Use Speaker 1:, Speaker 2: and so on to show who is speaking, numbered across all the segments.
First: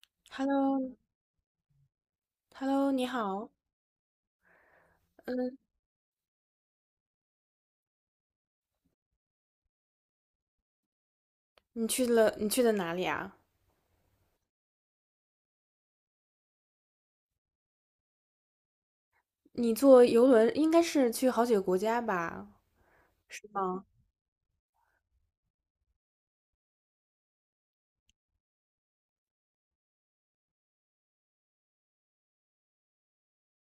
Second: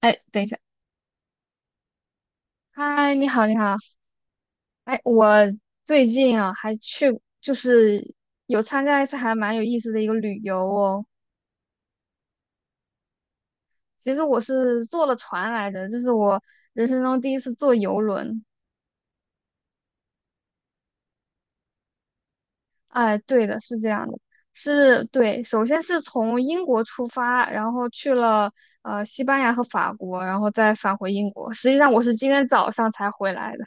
Speaker 1: 哎，等一下，
Speaker 2: Hello,Hello,你
Speaker 1: 嗨，你好，
Speaker 2: 好。
Speaker 1: 你好，哎，我
Speaker 2: 嗯，
Speaker 1: 最近啊还去，就是有参加一次还蛮有意思的一个旅游哦。
Speaker 2: 你去的哪里啊？
Speaker 1: 其实我是坐了船来的，这是我人生中第一次坐游轮。
Speaker 2: 你坐游轮应该是去好几个国家吧？
Speaker 1: 哎，
Speaker 2: 是
Speaker 1: 对的，是
Speaker 2: 吗？
Speaker 1: 这样的，是对，首先是从英国出发，然后去了西班牙和法国，然后再返回英国。实际上我是今天早上才回来的。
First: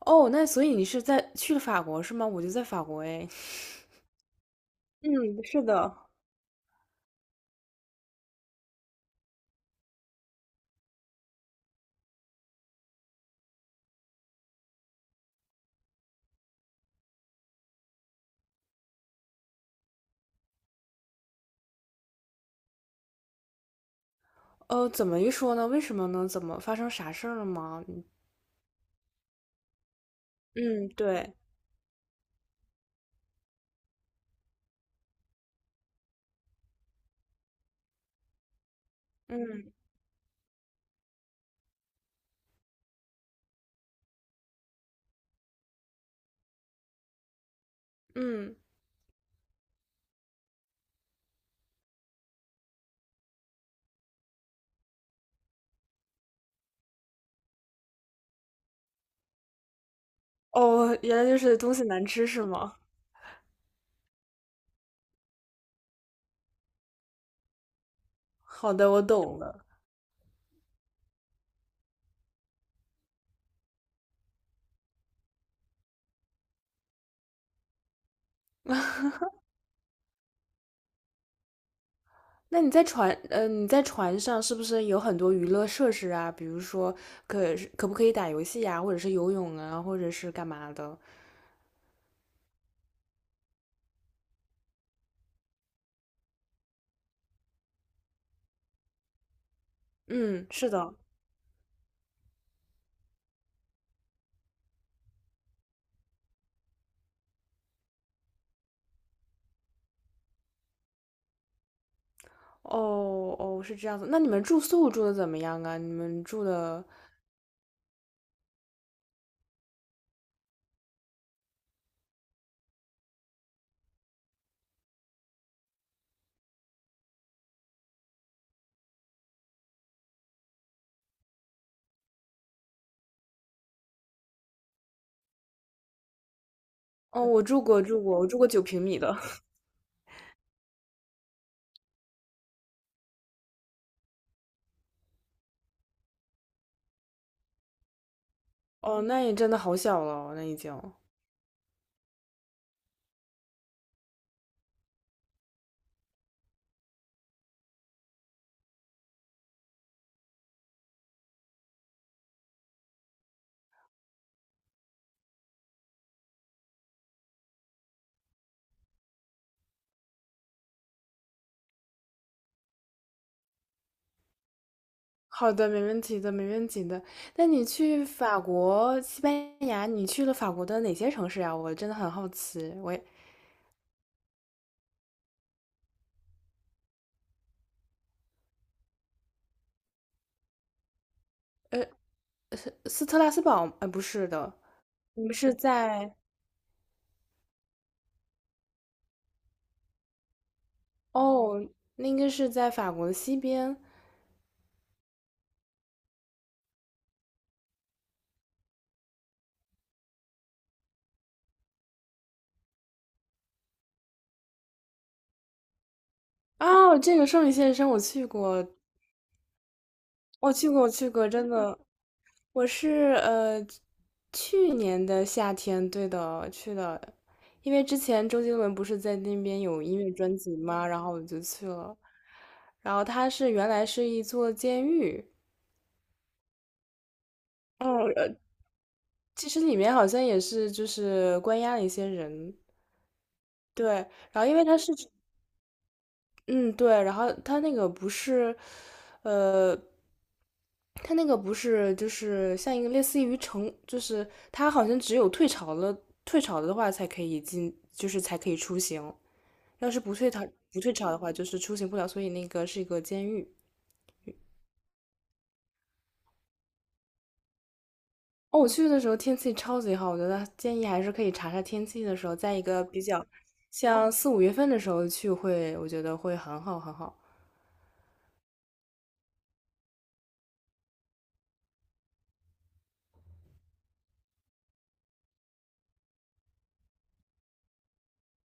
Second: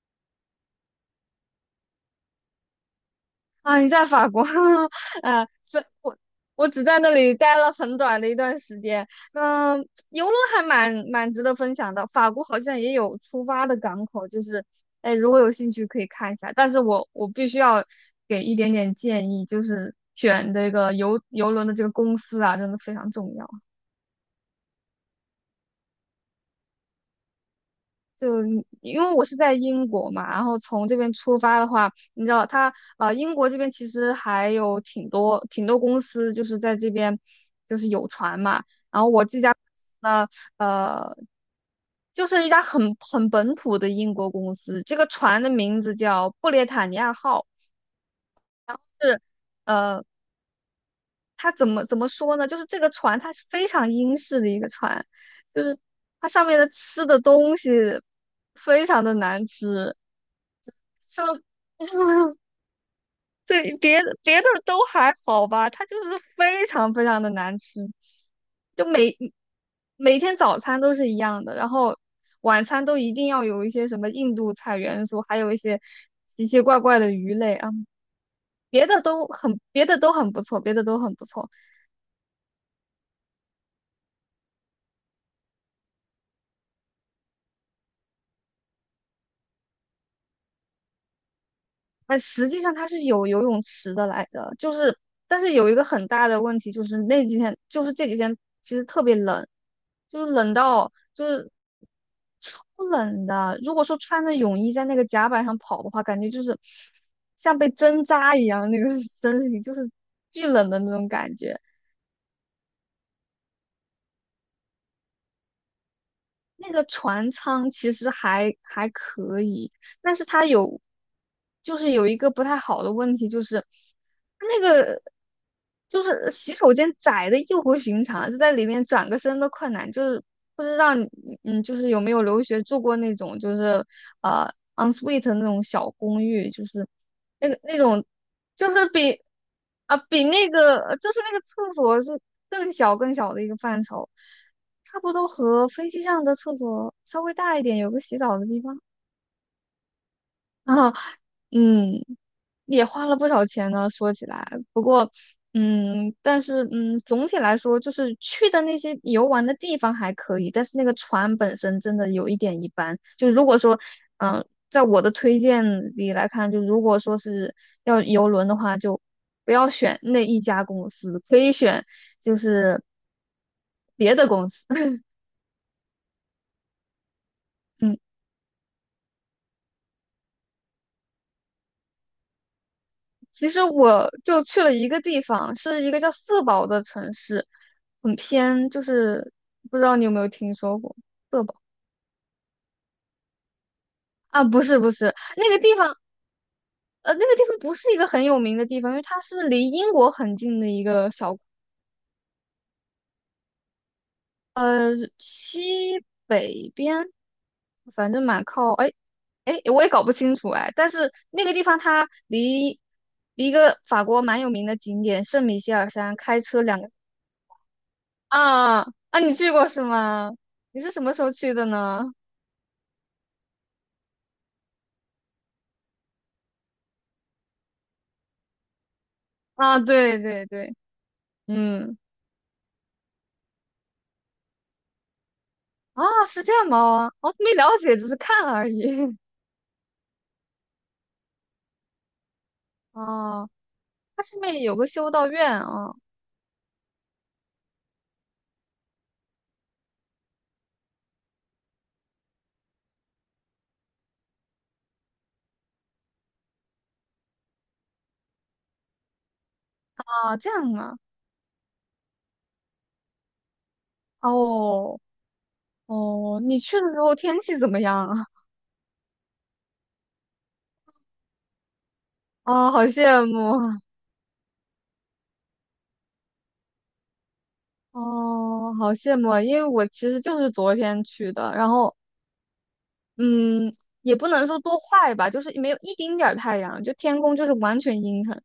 Speaker 2: 哦，那所以你是在去了法国是吗？我就在法国诶。
Speaker 1: 啊，你在法国？
Speaker 2: 嗯，
Speaker 1: 啊，
Speaker 2: 是
Speaker 1: 是
Speaker 2: 的。
Speaker 1: 我，我只在那里待了很短的一段时间。嗯，游轮还蛮值得分享的。法国好像也有出发的港口，就是，哎，如果有兴趣可以看一下。但是我必须要给一点点建议，就是选这个游轮的这个公司啊，真的非常重要。
Speaker 2: 怎么一说呢？为什么呢？怎么发生啥事儿了吗？嗯，
Speaker 1: 就因为我是在英国嘛，然后从
Speaker 2: 嗯
Speaker 1: 这边
Speaker 2: 对，
Speaker 1: 出发的话，你知道它英国这边其实还有挺多挺多公司就是在这边就是有船嘛，然后我这家公司呢，呃，就是一家很本土的英国公司，这个船的名字叫布列塔尼亚号，
Speaker 2: 嗯嗯。
Speaker 1: 是呃，它怎么说呢？就是这个船它是非常英式的一个船，就是它上面的吃的东西非常的难吃，
Speaker 2: 哦，原
Speaker 1: 就
Speaker 2: 来就是东西难吃 是吗？
Speaker 1: 对别的都还好吧，它就是非常非常的难吃，
Speaker 2: 好
Speaker 1: 就
Speaker 2: 的，我懂了。
Speaker 1: 每天早餐都是一样的，然后晚餐都一定要有一些什么印度菜元素，还有一些奇奇怪怪的鱼类啊，别的都很不错，别的都很不错。
Speaker 2: 那你在船，呃，你在船上是不是有很多娱乐设施啊？比如说可不可以打游戏呀、或者是游泳啊，或者是干嘛的？
Speaker 1: 哎，实际上它是有游泳池的来的，就是，但是有一个很大的问题就是那几天，就是这几天其实特别冷，就是
Speaker 2: 嗯，
Speaker 1: 冷
Speaker 2: 是
Speaker 1: 到
Speaker 2: 的。
Speaker 1: 就是超冷的。如果说穿着泳衣在那个甲板上跑的话，感觉就是像被针扎一样，那个 身体就是巨冷的那种感觉。
Speaker 2: 哦哦，是这样子。那你们住宿住的怎么样啊？你们住
Speaker 1: 那个
Speaker 2: 的，
Speaker 1: 船舱其实还可以，但是它有，就是有一个不太好的问题，就是它那个就是洗手间窄的异乎寻常，就在里面转个身都困难。就是不知道你就是有没有留学住过那种就是呃 ensuite 那种小公寓，就是
Speaker 2: 哦，我
Speaker 1: 那个
Speaker 2: 住
Speaker 1: 那
Speaker 2: 过，住
Speaker 1: 种
Speaker 2: 过，我住过九
Speaker 1: 就
Speaker 2: 平
Speaker 1: 是
Speaker 2: 米的。
Speaker 1: 比啊比那个就是那个厕所是更小更小的一个范畴。差不多和飞机上的厕所稍微大一点，有个洗澡的地 方。
Speaker 2: 哦，那也真的好小了哦，那已经。
Speaker 1: 啊，嗯，也花了不少钱呢。说起来，不过，但是，总体来说，就是去的那些游玩的地方还可以，但是那个船本身真的有一点一般。就如果说，在我的推荐里来看，就如果说是要游轮的话，就不要选那一家公司，可以选就是别的公司。
Speaker 2: 好的，没问题的，没问题的。那你
Speaker 1: 嗯。
Speaker 2: 去法国、西班牙，你去了法国的哪些城市呀、我真的很好奇。我也，
Speaker 1: 其实我就去了一个地方，是一个叫色堡的城市，很偏，就是不知道你有没有听说过色堡，
Speaker 2: 呃，斯特拉斯堡，不是
Speaker 1: 啊？
Speaker 2: 的，
Speaker 1: 不是不是，
Speaker 2: 你们
Speaker 1: 那
Speaker 2: 是
Speaker 1: 个地方，
Speaker 2: 在
Speaker 1: 那个地方不是一个很有名的地方，因为它是离英国很近的一个小
Speaker 2: 哦，那应该是在法国的西边。
Speaker 1: 西北边，反正蛮靠，哎哎，我也搞不清楚哎，但是那个地方它离一个法国蛮有名的景点圣米歇尔山开车两个。
Speaker 2: 哦，这个圣女献身我去过，
Speaker 1: 啊啊，你去过是吗？
Speaker 2: 我去
Speaker 1: 你
Speaker 2: 过，我
Speaker 1: 是什
Speaker 2: 去
Speaker 1: 么时
Speaker 2: 过，
Speaker 1: 候
Speaker 2: 真
Speaker 1: 去的
Speaker 2: 的，
Speaker 1: 呢？
Speaker 2: 我是去年的夏天，对的，去的，因为之前周杰伦不是在那边
Speaker 1: 啊，
Speaker 2: 有音乐
Speaker 1: 对
Speaker 2: 专
Speaker 1: 对
Speaker 2: 辑
Speaker 1: 对，
Speaker 2: 嘛，然后我就去了。
Speaker 1: 嗯，
Speaker 2: 然后它是原来是一座监狱，
Speaker 1: 啊，是这样吗？我没了解，只
Speaker 2: 嗯，
Speaker 1: 是
Speaker 2: 呃，
Speaker 1: 看了而已。
Speaker 2: 其实里面好像也是就是关押了一些人，
Speaker 1: 哦，
Speaker 2: 对。
Speaker 1: 它上
Speaker 2: 然后因
Speaker 1: 面
Speaker 2: 为
Speaker 1: 有
Speaker 2: 它
Speaker 1: 个
Speaker 2: 是
Speaker 1: 修道院啊
Speaker 2: 嗯，对，然后呃，它那个不是就是像一个类似于城，就是它好像只有退潮了，退潮的话才可以进，就是才可以出行，要是不退
Speaker 1: 啊，
Speaker 2: 潮
Speaker 1: 这样
Speaker 2: 不退
Speaker 1: 啊。
Speaker 2: 潮的话，就是出行不了，所以那个是一个监狱。
Speaker 1: 哦哦，你去的时候天气怎么样啊？
Speaker 2: 哦，我去的时候天气超级好，我觉得建议还是可以查查天气的时候，在一
Speaker 1: 哦，
Speaker 2: 个
Speaker 1: 好
Speaker 2: 比较
Speaker 1: 羡慕啊
Speaker 2: 像四五月份的时候去会，我觉得会很好很好。
Speaker 1: 哦，好羡慕啊因为我其实就是昨天去的，然后嗯，也不能说多坏吧，就是没有一丁点儿太阳，就天空就是完全阴沉。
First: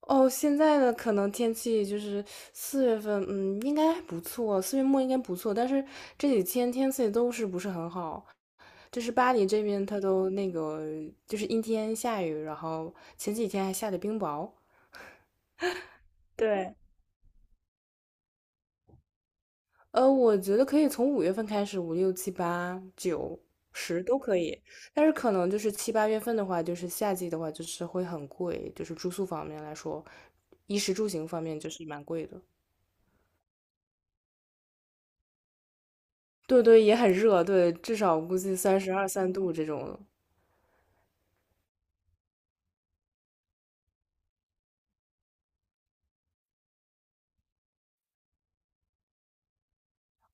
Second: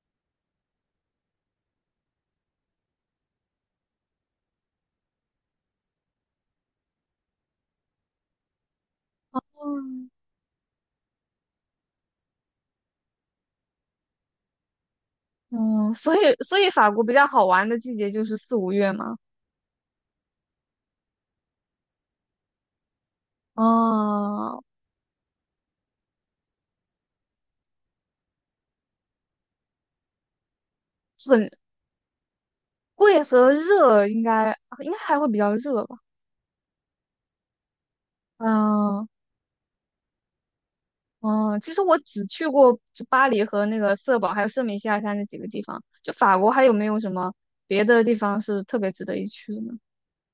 Speaker 2: 哦，现在的可能天气就是四月份，嗯，应该还不错，四月末应该不错，但是这几天天气都是不是很好，就是巴黎这边它
Speaker 1: 嗯。
Speaker 2: 都那个就是阴天下雨，然后前几天还下的冰雹。
Speaker 1: 嗯，所以
Speaker 2: 对，
Speaker 1: 法国比较好玩的季节就是四五月嘛，
Speaker 2: 我觉得可以从五月份开始，五六七八九十都可以，
Speaker 1: 嗯，
Speaker 2: 但是可能就是七八月份的话，就是夏季的话，就是会很贵，就是住宿方面来说，衣食住行方
Speaker 1: 很
Speaker 2: 面就是蛮贵的。
Speaker 1: 贵和热应该还会比较热吧，
Speaker 2: 对对，也很热，对，至少估计三十二
Speaker 1: 嗯
Speaker 2: 三度这种。
Speaker 1: 嗯，其实我只去过就巴黎和那个色堡，还有圣米西亚山这几个地方，就法国还有没有什么别的地方是特别值得一去的呢？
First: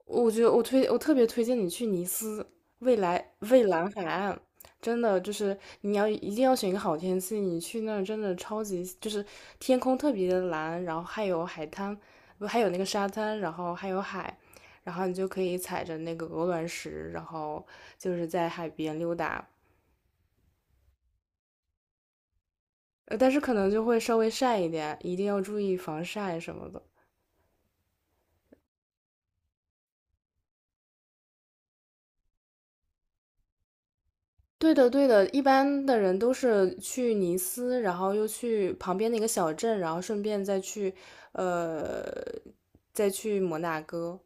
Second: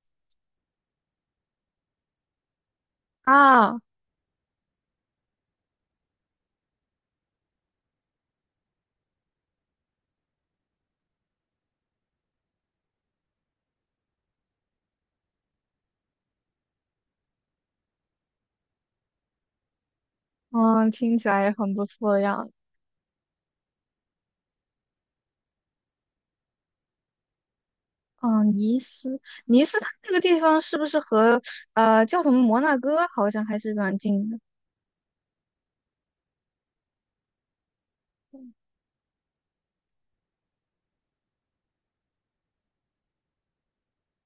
Speaker 2: 我觉得我特别推荐你去尼斯，未来蔚
Speaker 1: 啊，
Speaker 2: 蓝海岸，真的就是你要一定要选一个好天气，你去那儿真的超级就是天空特别的蓝，然后还有海滩，不还有那个沙滩，然后还有海，然后你就可以踩着那个鹅卵石，然后就是在海边溜达，
Speaker 1: 嗯，听起来也很不错的样子。
Speaker 2: 但是可能就会稍微晒一点，一定要注意防晒什么的。
Speaker 1: 嗯，尼斯，它这个地方是不是和叫什么摩纳哥好像还是蛮近的？
Speaker 2: 对的，对的，一般的人都是去尼斯，然后又去旁边的一个小镇，然后顺便再去，呃，再去摩纳哥，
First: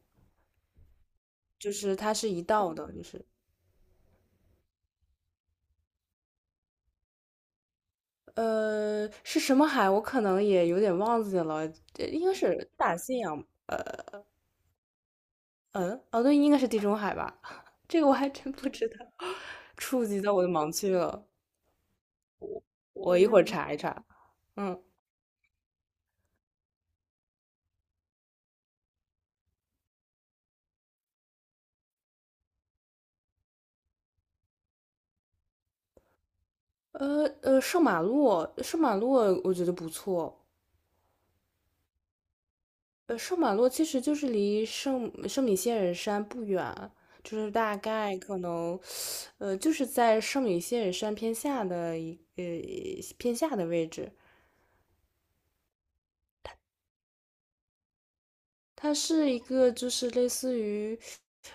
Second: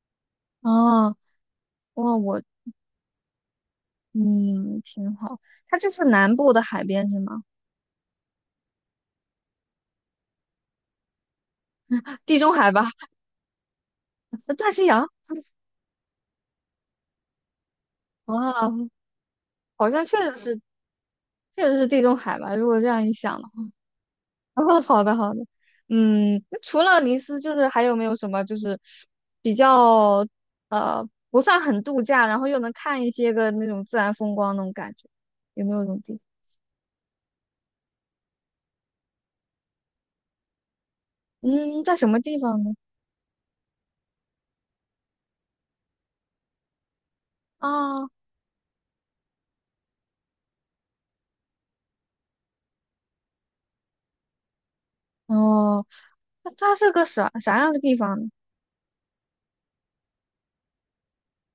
Speaker 1: 哦。
Speaker 2: 就是它
Speaker 1: 哇，
Speaker 2: 是一
Speaker 1: 我
Speaker 2: 道的，就是
Speaker 1: 嗯，挺好。它这是南部的海边是吗？
Speaker 2: 呃是什么海，我可能也有点忘记了，应该
Speaker 1: 地中
Speaker 2: 是
Speaker 1: 海吧，
Speaker 2: 大西洋，
Speaker 1: 大西洋。
Speaker 2: 嗯，哦对，应该是地中海吧，这个我还真不
Speaker 1: 哇，
Speaker 2: 知道，
Speaker 1: 好像
Speaker 2: 触
Speaker 1: 确
Speaker 2: 及到
Speaker 1: 实
Speaker 2: 我的
Speaker 1: 是，
Speaker 2: 盲区了，
Speaker 1: 确实是地中海吧。如果这样一
Speaker 2: 我一会
Speaker 1: 想的
Speaker 2: 儿
Speaker 1: 话，
Speaker 2: 查一查，
Speaker 1: 哦，
Speaker 2: 嗯，
Speaker 1: 好的好的。嗯，那除了尼斯，就是还有没有什么就是比较不算很度假，然后又能看一些个那种自然风光那种感觉？有没有这种地方
Speaker 2: 圣马洛我觉得不错。
Speaker 1: 嗯，在什么地方呢？
Speaker 2: 圣马洛其实就是离圣米歇尔山不远，就是大
Speaker 1: 啊，
Speaker 2: 概可能呃，就是在圣米歇尔山偏下的一呃偏下的位置。
Speaker 1: 哦，那它是个啥样的地方呢？
Speaker 2: 它是一个就是类似于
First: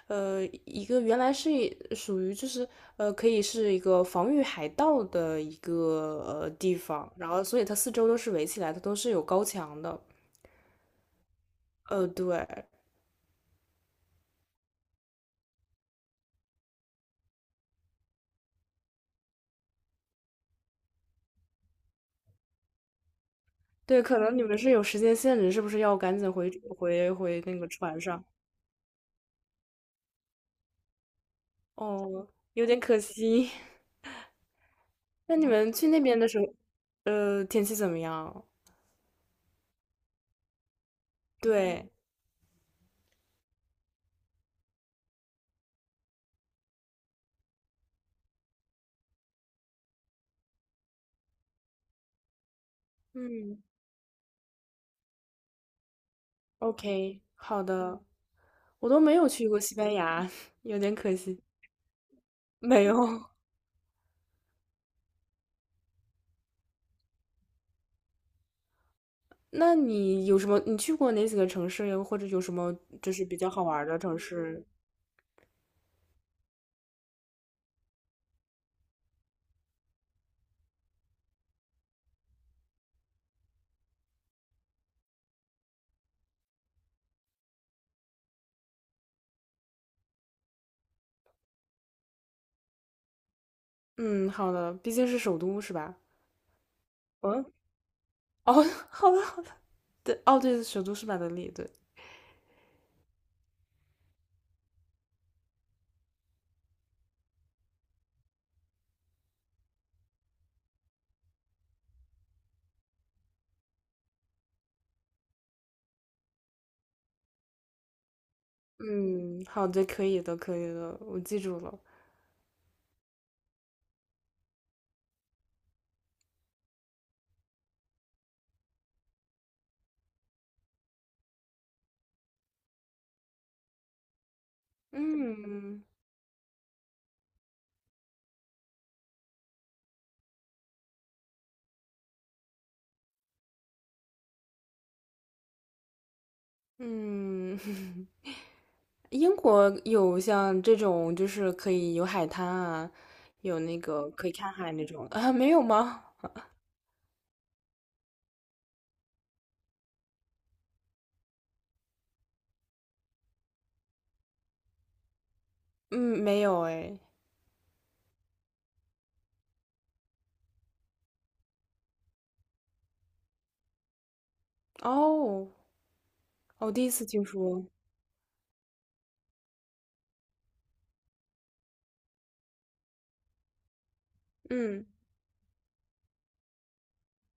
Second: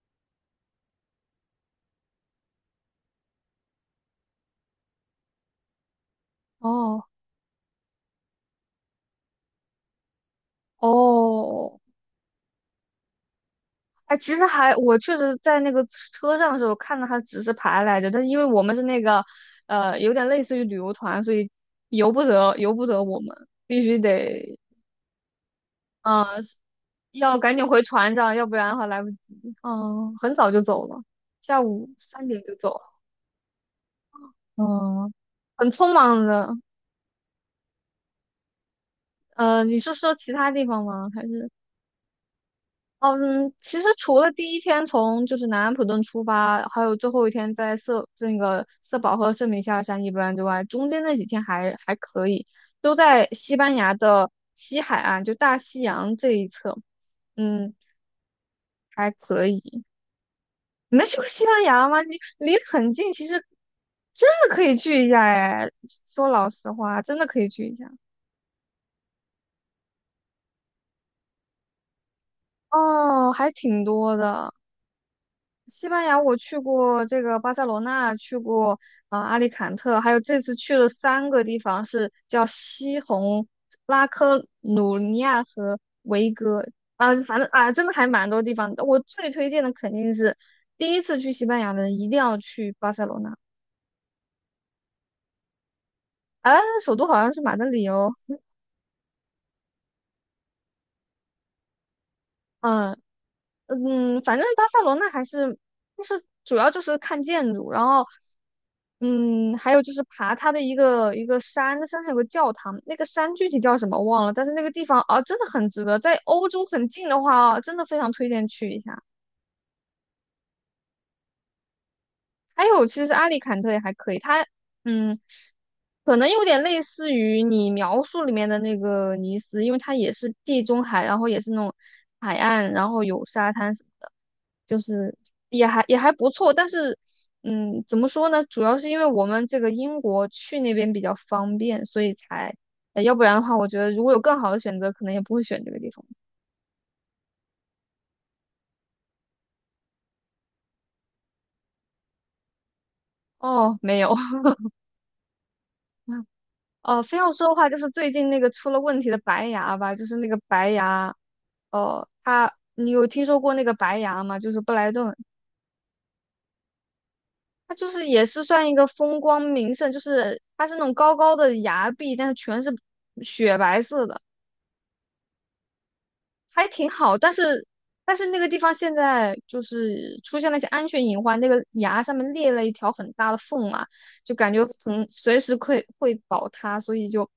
Speaker 2: 一个原来是属于就是可以是一个防御海盗的一个地
Speaker 1: 哦
Speaker 2: 方，然后所以它四周都是围起来的，都是有高墙的。
Speaker 1: 哦
Speaker 2: 对
Speaker 1: 哎，其实我确实在那个车上的时候看到他指示牌来着，但是因为我们是那个，有点类似于旅游团，所以由不得我们，必须
Speaker 2: 对，可能你们
Speaker 1: 得，
Speaker 2: 是有时间限制，是不是要赶
Speaker 1: 嗯、
Speaker 2: 紧
Speaker 1: 呃
Speaker 2: 回回
Speaker 1: 要
Speaker 2: 回
Speaker 1: 赶
Speaker 2: 那
Speaker 1: 紧
Speaker 2: 个
Speaker 1: 回
Speaker 2: 船
Speaker 1: 船
Speaker 2: 上？
Speaker 1: 上，要不然的话来不及。嗯，很早就走了，下午三
Speaker 2: 哦，
Speaker 1: 点就
Speaker 2: 有
Speaker 1: 走
Speaker 2: 点
Speaker 1: 了。
Speaker 2: 可惜。
Speaker 1: 嗯，
Speaker 2: 那你
Speaker 1: 很
Speaker 2: 们去
Speaker 1: 匆
Speaker 2: 那边
Speaker 1: 忙
Speaker 2: 的时候，
Speaker 1: 的。
Speaker 2: 天气怎么样？
Speaker 1: 你是说其他地方吗？还是？
Speaker 2: 对，
Speaker 1: 嗯，其实除了第一天从就是南安普顿出发，还有最后一天在色那个色保和圣米夏尔山一般之外，中间那几天还可以，都在西
Speaker 2: 嗯
Speaker 1: 班牙的西海岸，就大西洋这一侧，
Speaker 2: ，OK,好
Speaker 1: 嗯，
Speaker 2: 的。我都
Speaker 1: 还
Speaker 2: 没有
Speaker 1: 可
Speaker 2: 去过西
Speaker 1: 以。
Speaker 2: 班牙，有点
Speaker 1: 你们
Speaker 2: 可
Speaker 1: 去过
Speaker 2: 惜。
Speaker 1: 西班牙吗？你离得
Speaker 2: 没
Speaker 1: 很近，其
Speaker 2: 有。
Speaker 1: 实真的可以去一下哎。说老实话，真的可以去一下。
Speaker 2: 那你有什么？你去过哪几个城市呀？或者有什么就是
Speaker 1: 哦，
Speaker 2: 比较
Speaker 1: 还
Speaker 2: 好玩
Speaker 1: 挺
Speaker 2: 儿的
Speaker 1: 多
Speaker 2: 城
Speaker 1: 的。
Speaker 2: 市？
Speaker 1: 西班牙我去过这个巴塞罗那，去过阿里坎特，还有这次去了三个地方，是叫西红、拉科鲁尼亚和维戈啊，反正啊，真的还蛮多地方的。我最推荐的肯定是第一次去西班牙的人一定要去巴塞罗那，
Speaker 2: 嗯，好的，毕竟是首都是吧？
Speaker 1: 啊，首都好像是
Speaker 2: 嗯，
Speaker 1: 马德里哦，
Speaker 2: 哦，好的，好的。对，哦，对，首都是马德里，对。
Speaker 1: 嗯。嗯，反正巴塞罗那还是，就是主要就是看建筑，然后，嗯，还有就是爬它的一个一个山，那山上有个教堂，那个山具体叫什么忘了，但是那个地方啊，真的很值得，在欧洲很近的话啊，真的非常推荐去一下。
Speaker 2: 嗯，好的，可以的，可以的，我记住了。
Speaker 1: 还有，其实阿里坎特也还可以，它，嗯，可能有点类似于你描述里面的那个尼斯，因为它也是地中海，然后也是那种海岸，然后有沙滩。什么的。就是
Speaker 2: 嗯
Speaker 1: 也还不错，但是怎么说呢？主要是因为我们这个英国去那边比较方便，所以才，要不然的话，我觉得如果有更好的选择，可能也不会选这个地方。
Speaker 2: 嗯，英国有像这种就是可以有海滩啊，有那
Speaker 1: 哦，没
Speaker 2: 个
Speaker 1: 有，
Speaker 2: 可以看海那种啊，没有吗？
Speaker 1: 哦，非要说的话，就是最近那个出了问题的白牙吧，就是那个白牙，哦，它你有听说过那个白牙吗？就是布莱顿。
Speaker 2: 嗯，没有哎。
Speaker 1: 它就是也是算一个风光名胜，就是它是那种高高的崖壁，但是全是雪白色的。
Speaker 2: 哦，
Speaker 1: 还
Speaker 2: 我第一
Speaker 1: 挺
Speaker 2: 次
Speaker 1: 好，
Speaker 2: 听
Speaker 1: 但
Speaker 2: 说。
Speaker 1: 是那个地方现在就是出现了一些安全隐患，那个崖上面裂了一条很大的缝嘛，就感觉
Speaker 2: 嗯，
Speaker 1: 很随时会倒塌，所以就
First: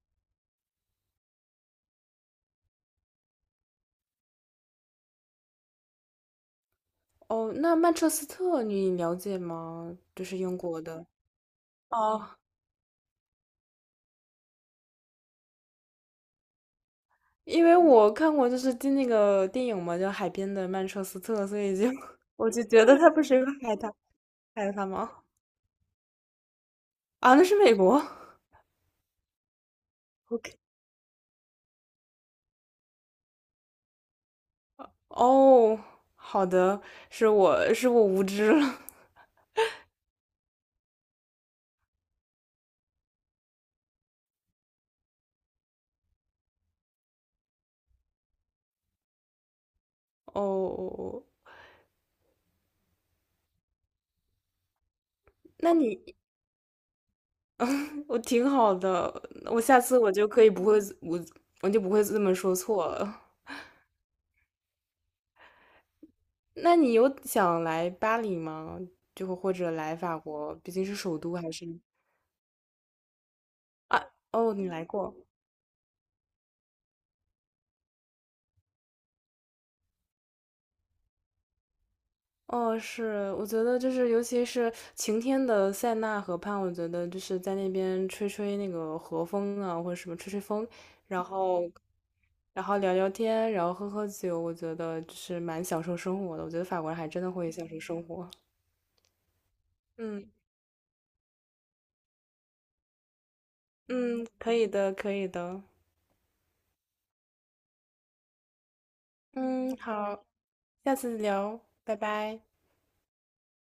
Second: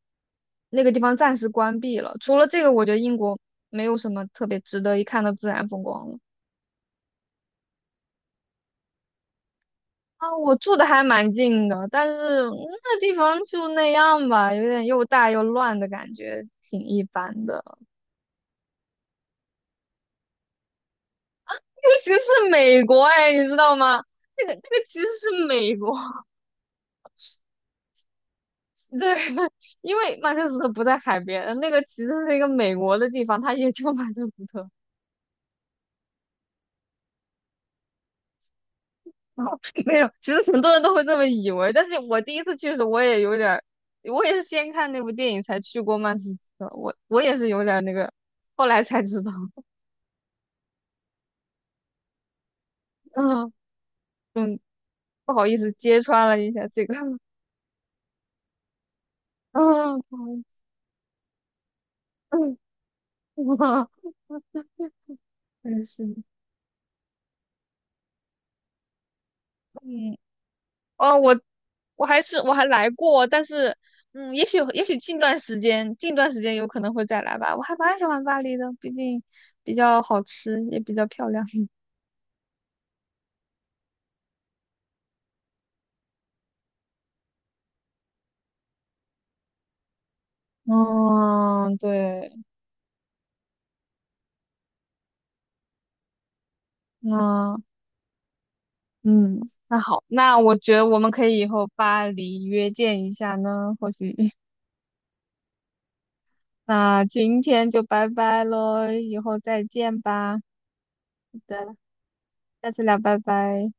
Speaker 1: 那个地方暂时关闭了。除了这个，我觉得英国没有什么特别值得一看的自然风光了。
Speaker 2: 哦，那曼彻斯特你了解吗？就
Speaker 1: 啊，
Speaker 2: 是
Speaker 1: 我
Speaker 2: 英
Speaker 1: 住
Speaker 2: 国
Speaker 1: 的还
Speaker 2: 的。
Speaker 1: 蛮近的，但
Speaker 2: 哦，
Speaker 1: 是那地方就那样吧，有点又大又乱的感觉，挺一般的。
Speaker 2: 因为 我看过就是进那个电影嘛，叫《海边的曼彻斯特》，所以就
Speaker 1: 尤其 是
Speaker 2: 我就
Speaker 1: 美
Speaker 2: 觉得
Speaker 1: 国，
Speaker 2: 它不
Speaker 1: 哎，
Speaker 2: 是一个
Speaker 1: 你知道
Speaker 2: 海滩
Speaker 1: 吗？那
Speaker 2: 海
Speaker 1: 个
Speaker 2: 滩
Speaker 1: 其实
Speaker 2: 吗？
Speaker 1: 是美国。
Speaker 2: 啊，那是美国。
Speaker 1: 对，因为曼彻斯
Speaker 2: OK。
Speaker 1: 特不在海边，那个其实是一个美国的地方，它也叫曼彻斯特。
Speaker 2: 哦，好的，是我是我无知了。
Speaker 1: 没有，其实很多人都会这么以为，但是我第一次去的时候，我也有点儿，我也是先看那部电影才去过曼彻斯特，我也是有点儿那个，后来才知道，
Speaker 2: 哦，
Speaker 1: 嗯嗯，不好意思
Speaker 2: 那
Speaker 1: 揭
Speaker 2: 你
Speaker 1: 穿了一下这个，
Speaker 2: 我挺好的，我下次
Speaker 1: 嗯，不好意
Speaker 2: 我就不会这么
Speaker 1: 思，
Speaker 2: 说 错了。
Speaker 1: 嗯，真是的，
Speaker 2: 那你有想来巴黎吗？就或者来
Speaker 1: 嗯。
Speaker 2: 法国，毕竟是首
Speaker 1: 哦，
Speaker 2: 都，
Speaker 1: 我
Speaker 2: 还是
Speaker 1: 我还是我还来过，但是
Speaker 2: 啊？哦，你
Speaker 1: 也
Speaker 2: 来
Speaker 1: 许
Speaker 2: 过。
Speaker 1: 近段时间有可能会再来吧。我还蛮喜欢巴黎的，毕竟比较好吃，也比较漂亮。
Speaker 2: 哦，是，我觉得就是尤其是晴天的塞纳河畔，我觉得就是在那边吹吹那个和风啊，或者什么吹吹风，然后
Speaker 1: 嗯，对，
Speaker 2: 然后聊聊天，然后喝喝酒，我觉得就是蛮享受生活的。我觉得法国人还真的会
Speaker 1: 嗯
Speaker 2: 享受生活。
Speaker 1: 嗯，那好，
Speaker 2: 嗯
Speaker 1: 那我觉得我们可以以后巴黎约见一下呢，或许。
Speaker 2: 嗯，可以的，可以的。
Speaker 1: 那今天就拜拜喽，以后再
Speaker 2: 嗯，
Speaker 1: 见
Speaker 2: 好，
Speaker 1: 吧。好
Speaker 2: 下次聊，
Speaker 1: 的，
Speaker 2: 拜拜。
Speaker 1: 下次聊，拜拜。